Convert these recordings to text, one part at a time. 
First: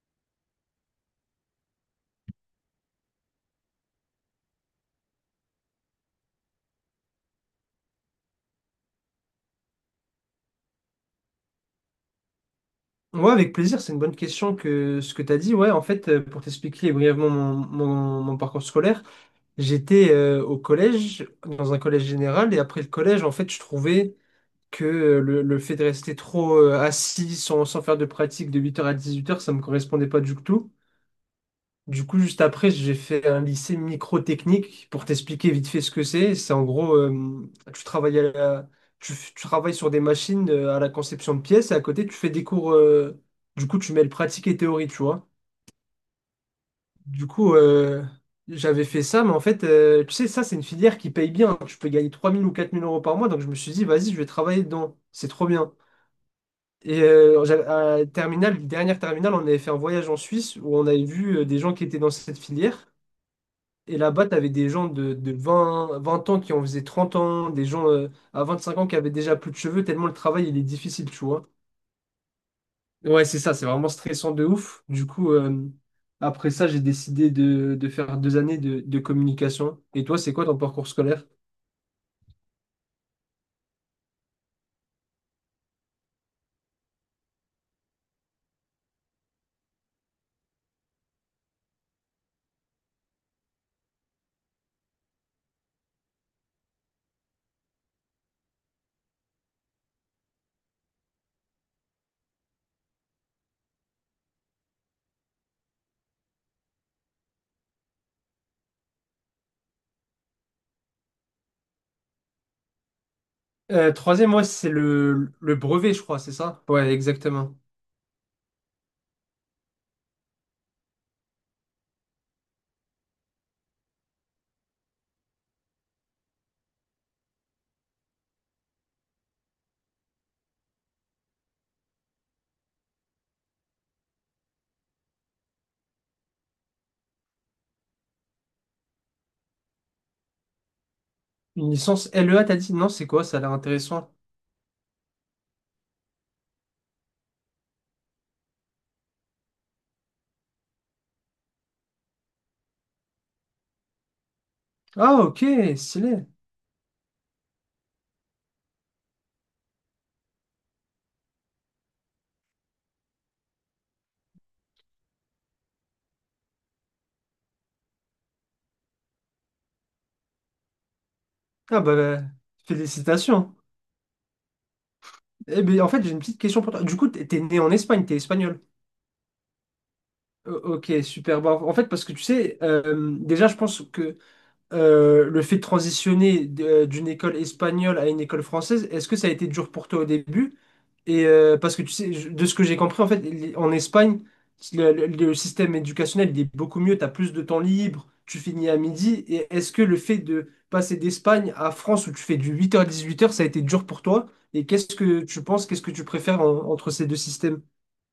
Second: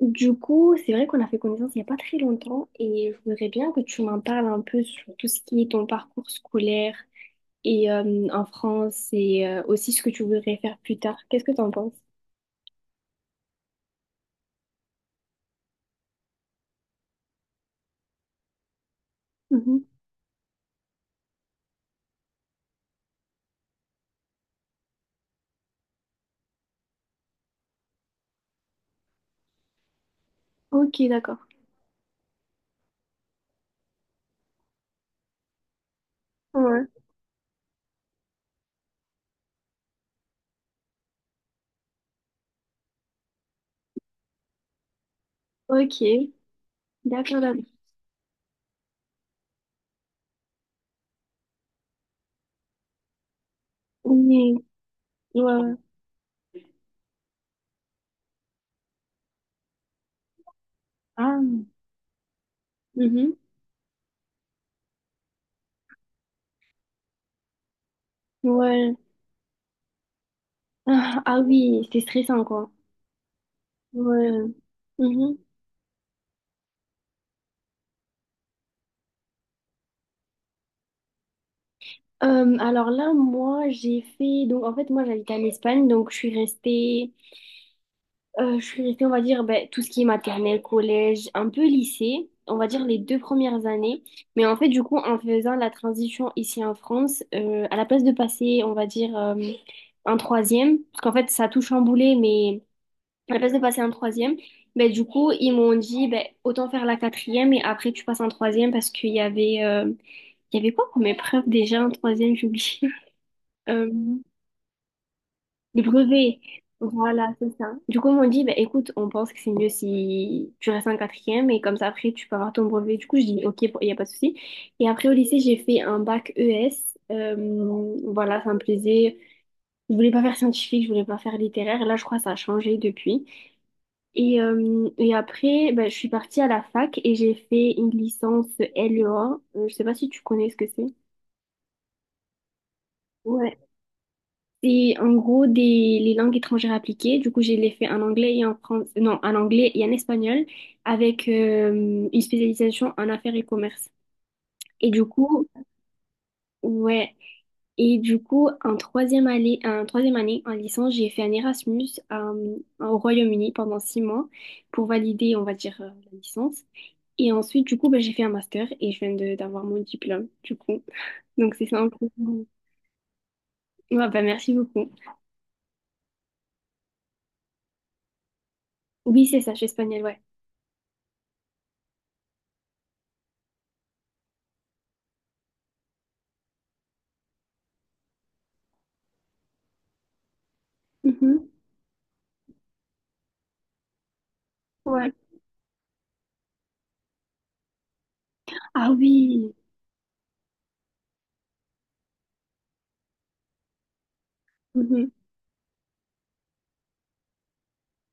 Du coup, c'est vrai qu'on a fait connaissance il n'y a pas très longtemps et je voudrais bien que tu m'en parles un peu sur tout ce qui est ton parcours scolaire et en France et aussi ce que tu voudrais faire plus tard. Qu'est-ce que tu en penses? Ouais, avec plaisir, c'est une bonne question que ce que tu as dit. Ouais, en fait, pour t'expliquer brièvement mon parcours scolaire, Mhm. j'étais au collège, dans un collège général, et après le collège, en fait, je trouvais que le fait de rester trop assis sans faire de pratique de 8 heures à 18 heures, ça me correspondait pas du tout. Ok, d'accord. Du coup, juste après, j'ai fait un lycée microtechnique pour t'expliquer vite fait ce que c'est. C'est en Ouais. gros, tu travailles à la- tu, tu travailles sur des machines à la conception de pièces et à côté, tu fais des cours. Du coup, tu mêles pratique et théorie, tu vois. Ok, Du d'accord, coup, d'accord. J'avais fait ça, mais en fait, tu sais, ça, c'est une filière qui paye bien. Tu peux gagner 3 000 ou 4 000 euros par mois. Donc, je me suis dit, vas-y, je vais Oui, travailler dedans. C'est ouais, trop bien. ouais. Et à terminale, dernière terminale, on avait fait un voyage en Suisse où on avait vu Ah. Des gens qui étaient dans cette filière. Mhm. Et là-bas, tu avais des gens de vingt ans qui en faisaient 30 ans, des gens à 5 ans qui Ouais. avaient déjà plus de cheveux, tellement le travail, il est difficile, Ah, tu ah vois. oui, c'est stressant, quoi. Ouais, c'est ça, c'est vraiment stressant Ouais. de ouf. Du coup, Mhm. Après ça, j'ai décidé de faire 2 années de communication. Et toi, c'est quoi ton parcours scolaire? Alors là, moi, j'ai fait... Donc, en fait, moi, j'habite en Espagne, donc je suis restée... Je suis restée, on va dire, ben, tout ce qui est maternelle, collège, un peu lycée, on va dire les deux premières années. Mais en fait, du coup, en faisant la transition ici en France, à la place de passer, on va dire, un troisième, parce qu'en fait, ça a tout chamboulé, mais à la place de passer un troisième, ben, du coup, ils m'ont dit, ben, autant faire la quatrième et après, tu passes en troisième parce qu'il y avait, il y avait quoi comme épreuve déjà en troisième, j'ai oublié. Euh, Troisième, ouais, c'est le les brevet, je crois, c'est brevets ça? Ouais, voilà, c'est exactement. ça. Du coup, ils m'ont dit, bah, écoute, on pense que c'est mieux si tu restes en quatrième et comme ça, après, tu peux avoir ton brevet. Du coup, je dis, ok, il n'y a pas de souci. Et après, au lycée, j'ai fait un bac ES. Voilà, ça me plaisait. Je voulais pas faire scientifique, je voulais pas faire littéraire. Là, je crois que ça a changé depuis. Et après, bah, je suis partie à la fac et j'ai fait une licence LE1. Je sais pas si tu connais ce que c'est. Une licence LEA, t'as dit? Non, c'est quoi? Ça a l'air Ouais. intéressant. C'est en gros les langues étrangères appliquées. Du coup, j'ai les fait en anglais et en français, non, en anglais et en espagnol avec une spécialisation en affaires et commerce. Et du Ah, ok, coup, stylé. ouais. Et du coup, en troisième année, en licence, j'ai fait un Erasmus au Royaume-Uni pendant 6 mois pour valider, on va dire, la licence. Et ensuite, du coup, bah, j'ai fait un master et d'avoir mon diplôme, du coup. Donc, c'est Ah ça en bah, gros. Félicitations. Ouais, bah, merci beaucoup. Eh ben, en fait, j'ai une petite question pour toi. Du coup, t'es né en Espagne, t'es espagnol. Oui, c'est ça, je suis espagnole, ouais. Ok, super. Bah, en fait, parce que tu sais, déjà, je pense que le fait de transitionner d'une école espagnole à une école française, est-ce que ça a été dur pour toi au début? Et Mhm. Parce que tu sais, de ce que j'ai compris, en fait, en Espagne, Ouais. le système éducationnel, il est beaucoup mieux, tu as plus de temps libre, tu finis à Ah midi. Et oui. est-ce que le fait de passer d'Espagne à France où tu fais du 8 heures à 18 heures, ça a été dur pour toi? Et qu'est-ce Mhm. que tu penses, qu'est-ce que tu préfères entre ces deux systèmes?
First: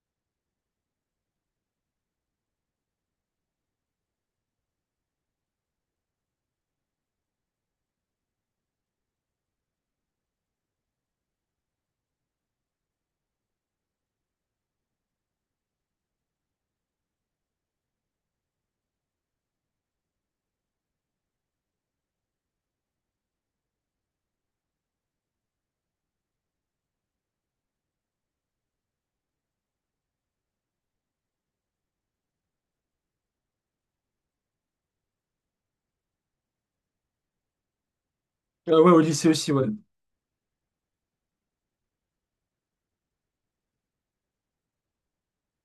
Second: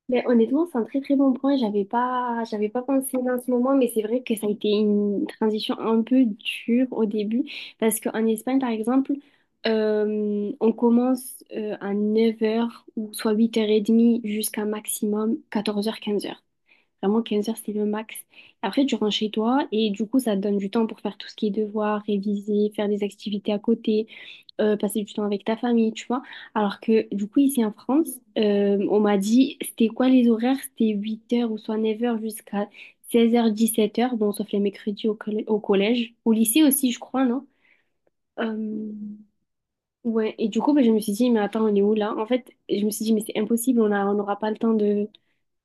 Mais honnêtement, c'est un très très bon point. J'avais pas pensé dans ce moment, mais c'est vrai que ça a été une transition un peu dure au début. Parce qu'en Espagne, par exemple, on commence à 9 heures ou soit 8h30 jusqu'à maximum 14 heures 15 heures. Vraiment, 15 heures, c'est le max. Après, tu rentres chez toi et du coup, ça te donne du temps pour faire tout ce qui est devoir, réviser, faire des activités à côté, passer du temps avec ta famille, tu vois. Alors que du coup, ici en France, on m'a dit, c'était quoi les horaires? C'était 8h ou soit 9h jusqu'à 16h, 17h, bon, sauf les mercredis au collège, au lycée aussi, je crois, non? Ah Euh, ouais, au lycée aussi, ouais. ouais, et du coup, bah, je me suis dit, mais attends, on est où là? En fait, je me suis dit, mais c'est impossible, on n'aura pas le temps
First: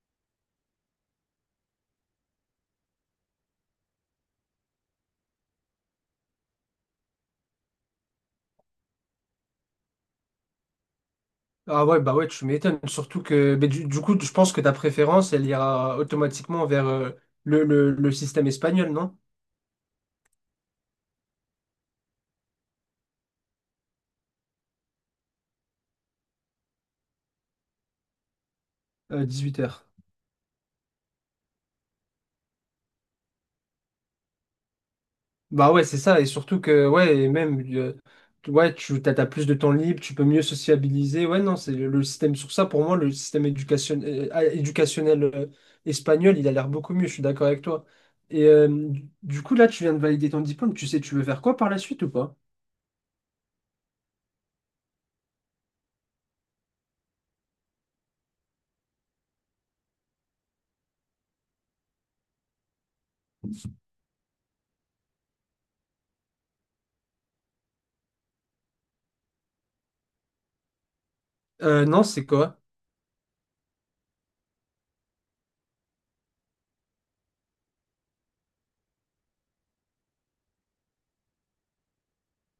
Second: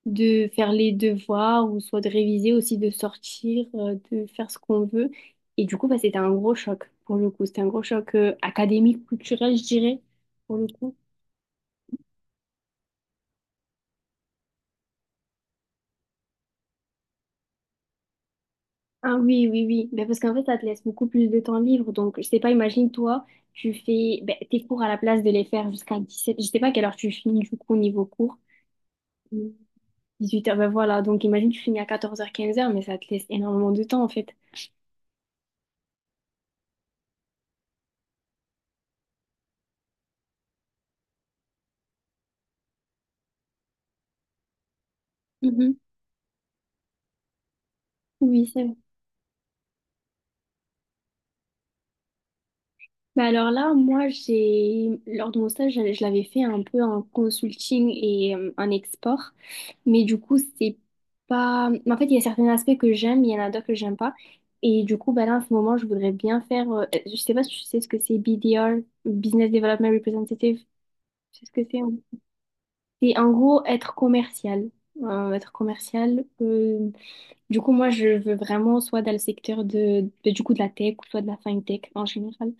de faire les devoirs ou soit de réviser aussi, de sortir, de faire ce qu'on veut. Et du coup, bah, c'était un gros choc pour le coup. C'était un gros choc académique, culturel, je dirais, pour le coup. Ah ouais, bah ouais, tu m'étonnes. Surtout que ben, du coup, je pense que ta préférence, elle ira automatiquement vers le système espagnol, Ah non? oui, oui, oui. Ben, parce qu'en fait, ça te laisse beaucoup plus de temps libre. Donc, je sais pas, imagine toi, tu fais ben, tes cours à la place de les faire jusqu'à 17 Je sais pas à quelle heure tu finis du coup au niveau cours. 18 heures. 18 heures ben voilà. Donc, imagine tu finis à 14 heures 15 heures mais ça te laisse énormément de temps en fait. Bah ouais, c'est ça, et surtout que, ouais, et même, ouais, t'as plus de temps libre, tu peux mieux sociabiliser, ouais, non, c'est le système, sur ça, pour moi, le système éducationnel Mhm. espagnol, il a l'air beaucoup mieux, je suis d'accord avec toi. Et Oui, c'est vrai. du coup, là, tu viens de valider ton diplôme, tu sais, tu veux faire quoi par la suite ou pas? Bah alors là, moi, j'ai lors de mon stage, je l'avais fait un peu en consulting et en export, mais du coup, c'est pas. En fait, il y a certains aspects que j'aime, il y en a d'autres que j'aime pas, et du coup, bah là, en ce moment, je voudrais bien faire. Je sais pas si tu sais ce que c'est BDR, Business Development Representative. Tu sais ce que c'est? Hein Non, c'est quoi? C'est en gros être commercial. Être commercial. Du coup, moi, je veux vraiment soit dans le secteur du coup de la tech ou soit de la fintech en général.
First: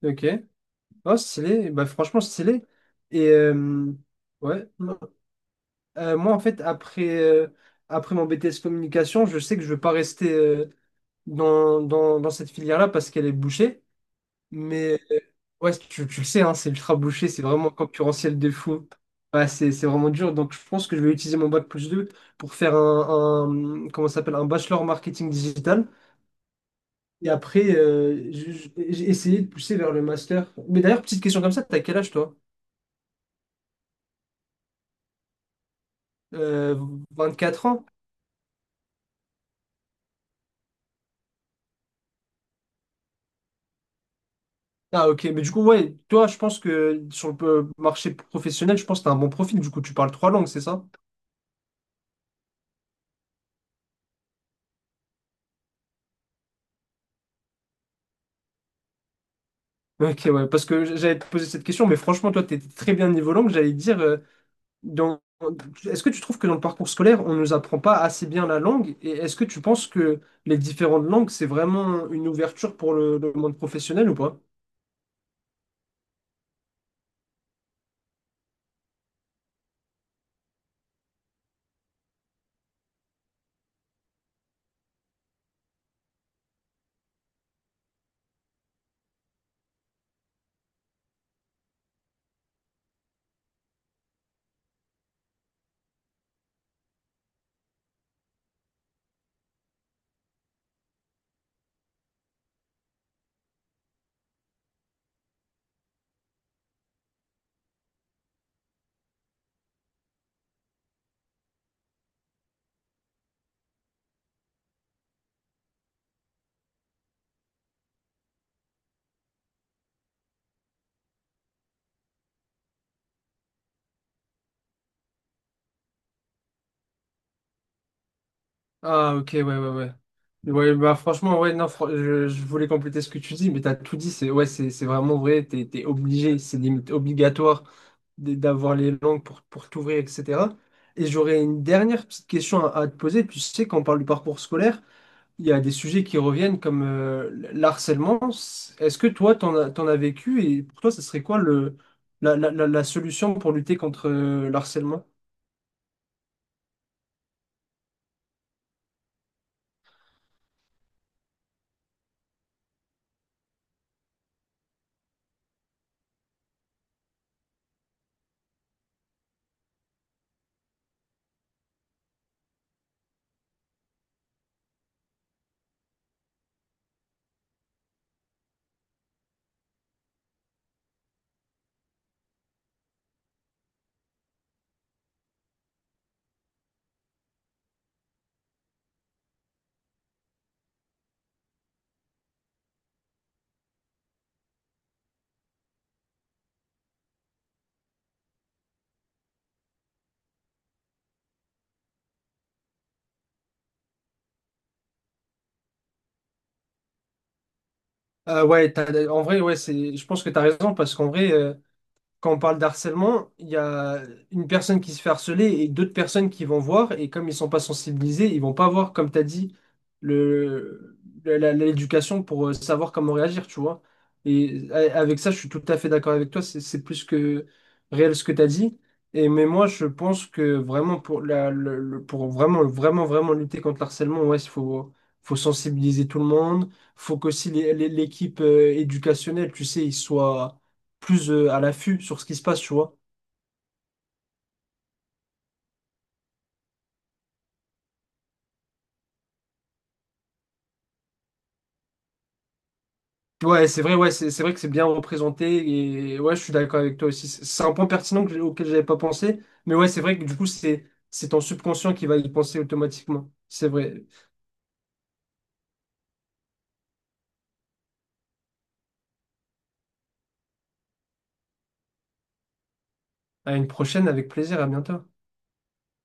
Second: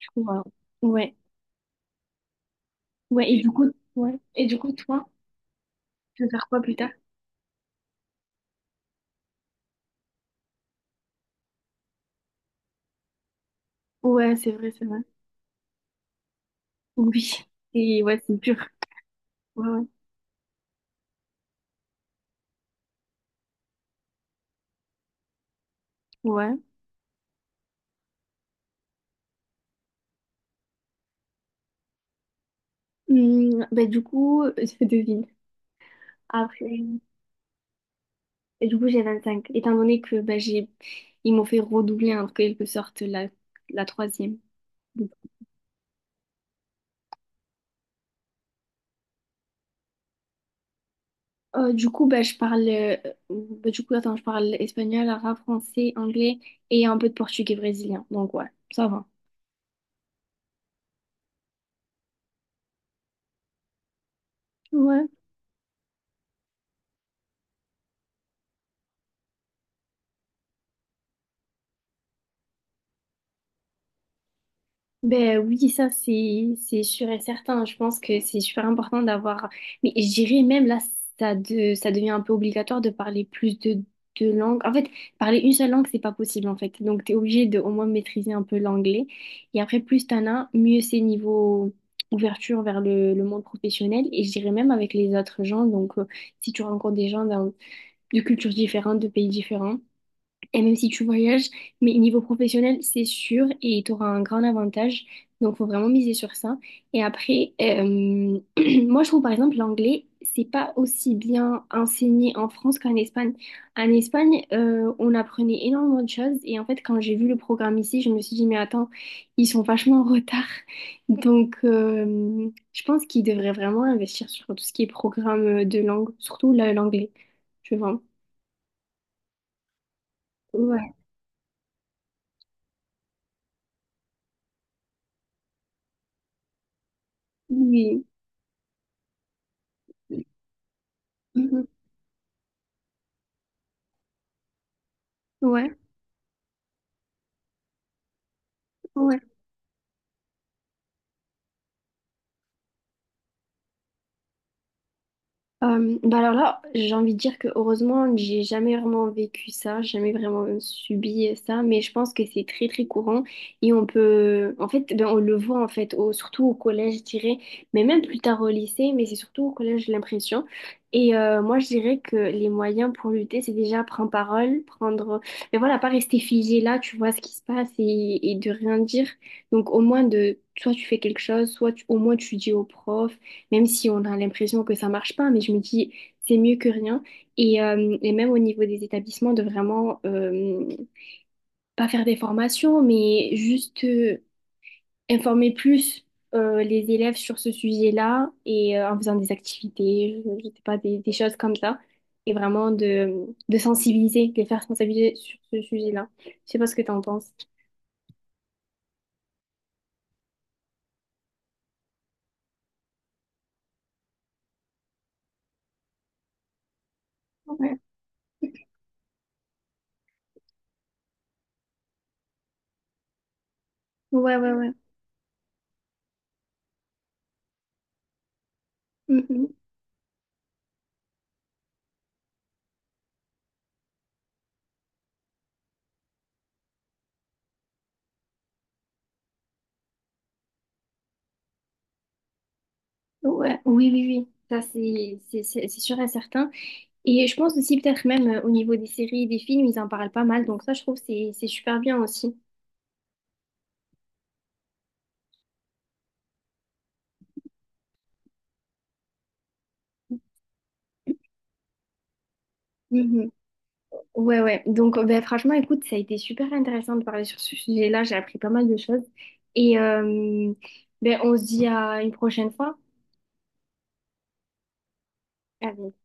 Du coup, Ok. voilà. Ouais. Oh, stylé. Bah, franchement, stylé. Et Ouais, et du coup, ouais. Et du ouais. coup, toi, tu veux Moi, en faire quoi fait, plus tard? après, après mon BTS communication, je sais que je ne veux pas rester dans cette filière-là parce qu'elle est bouchée. Ouais, c'est vrai, c'est vrai. Mais ouais, tu le sais, hein, c'est ultra bouché, c'est Oui. vraiment Et ouais, c'est concurrentiel de dur. fou. Ouais, Ouais, ouais. c'est vraiment dur. Donc, je pense que je vais utiliser mon bac+2 pour faire comment ça s'appelle, un bachelor marketing digital. Ouais. Et après, j'ai essayé de pousser vers le master. Mais d'ailleurs, petite question comme ça, t'as quel âge toi? Bah, du coup, je devine. Après, Euh, 4 ans? et du coup, j'ai 25 Étant donné que bah, j'ai... ils m'ont fait redoubler en quelque sorte la, la troisième. Ah ok, mais du coup, ouais, toi, je pense que sur le marché professionnel, je pense que t'as un bon profil, du coup, tu parles trois langues, c'est ça? Du coup, bah, je parle. Bah, du coup, attends, je parle espagnol, arabe, français, anglais et un peu de portugais brésilien. Donc, ouais, ça va. Ok, ouais, parce que j'allais te poser cette question, mais franchement, toi, t'es très bien niveau langue, j'allais te dire, Ouais. dans... est-ce que tu trouves que dans le parcours scolaire, on ne nous apprend pas assez bien la langue, et est-ce que tu penses que les différentes langues, c'est vraiment une ouverture pour le monde professionnel ou pas? Ben oui, ça c'est sûr et certain. Je pense que c'est super important d'avoir. Mais je dirais même là, ça devient un peu obligatoire de parler plus de langues. En fait, parler une seule langue, c'est pas possible en fait. Donc t'es obligé de au moins maîtriser un peu l'anglais. Et après, plus t'en as, mieux c'est niveau ouverture vers le monde professionnel. Et je dirais même avec les autres gens. Donc si tu rencontres des gens d'un- de cultures différentes, de pays différents. Et même si tu voyages, mais niveau professionnel, c'est sûr et tu auras un grand avantage. Donc, faut vraiment miser sur ça. Et après, moi, je trouve par exemple l'anglais, c'est pas aussi bien enseigné en France qu'en Espagne. En Espagne, on apprenait énormément de choses. Et en fait, quand j'ai vu le programme ici, je me suis dit, mais attends, ils sont vachement en retard. Donc, je pense qu'ils devraient vraiment investir sur tout ce qui est programme de langue, l'anglais. Je vois. Ah ok, ouais, ouais, ouais. Ouais, Ouais. bah franchement, ouais, non, je voulais compléter ce que tu dis, mais t'as tout dit, c'est ouais, c'est vraiment vrai, t'es obligé, c'est limite obligatoire. Oui. D'avoir les langues pour t'ouvrir, etc. Et j'aurais une dernière petite question à te poser. Puis je sais quand on parle du parcours scolaire, il y a des Ouais, sujets qui reviennent comme l'harcèlement. Est-ce que ouais. toi, t'en as vécu et pour toi, ça serait quoi le, la- la solution pour lutter contre l'harcèlement? Bah alors là, j'ai envie de dire que heureusement, j'ai jamais vraiment vécu ça, j'ai jamais vraiment subi ça, mais je pense que c'est très très courant et on peut, en fait, ben, on le voit en fait, surtout au collège, je dirais, mais même plus tard au lycée, mais c'est surtout au collège, j'ai l'impression. Et moi, je dirais que les moyens pour lutter, c'est déjà prendre parole, prendre, mais voilà, pas rester figé là, tu vois ce qui se passe et de rien dire. Donc au moins soit tu fais quelque chose, au moins tu dis au prof. même si on a l'impression que ça marche pas, mais je me dis, c'est mieux que rien. Et même au niveau des établissements, de vraiment pas faire des formations, mais juste informer plus les élèves sur ce sujet-là et en faisant des activités, je sais pas, des choses comme ça. Et vraiment de sensibiliser, de les faire sensibiliser sur ce sujet-là. Je sais pas ce que tu en penses. Ouais, en vrai, ouais, je pense que tu as raison parce qu'en vrai, quand on parle d'harcèlement, il y a une personne qui se fait harceler et d'autres personnes qui vont voir, et comme ils sont pas Ouais, sensibilisés, ils vont pas voir, comme tu as dit, le, l'éducation pour savoir comment réagir, tu vois. ouais, ouais, Et ouais. Avec ça, je suis tout à fait d'accord avec toi, c'est plus que réel ce que tu as dit. Et mais Mhm. moi, je pense que vraiment pour vraiment vraiment vraiment lutter contre l'harcèlement, ouais, il faut sensibiliser tout le monde, faut qu'aussi l'équipe éducationnelle, tu sais, ils soient plus à l'affût sur ce qui se passe, tu vois. Ouais, oui, oui, oui. Ça, c'est sûr et certain. Et je pense aussi peut-être même au niveau des séries et des films, ils en parlent pas mal. Donc ça, je trouve que c'est super bien aussi. Ouais, c'est vrai, ouais, c'est vrai que c'est bien représenté et ouais, je suis d'accord avec toi aussi. C'est un point pertinent que auquel j'avais pas pensé, mais ouais, c'est vrai que du coup, c'est ton subconscient qui va y penser Mhm. automatiquement. C'est vrai. Ouais, ouais. Donc ben, franchement, écoute, ça a été super intéressant de parler sur ce sujet-là. J'ai appris pas mal de choses. Et ben, on se dit à une prochaine fois. À une prochaine, avec plaisir, à bientôt. À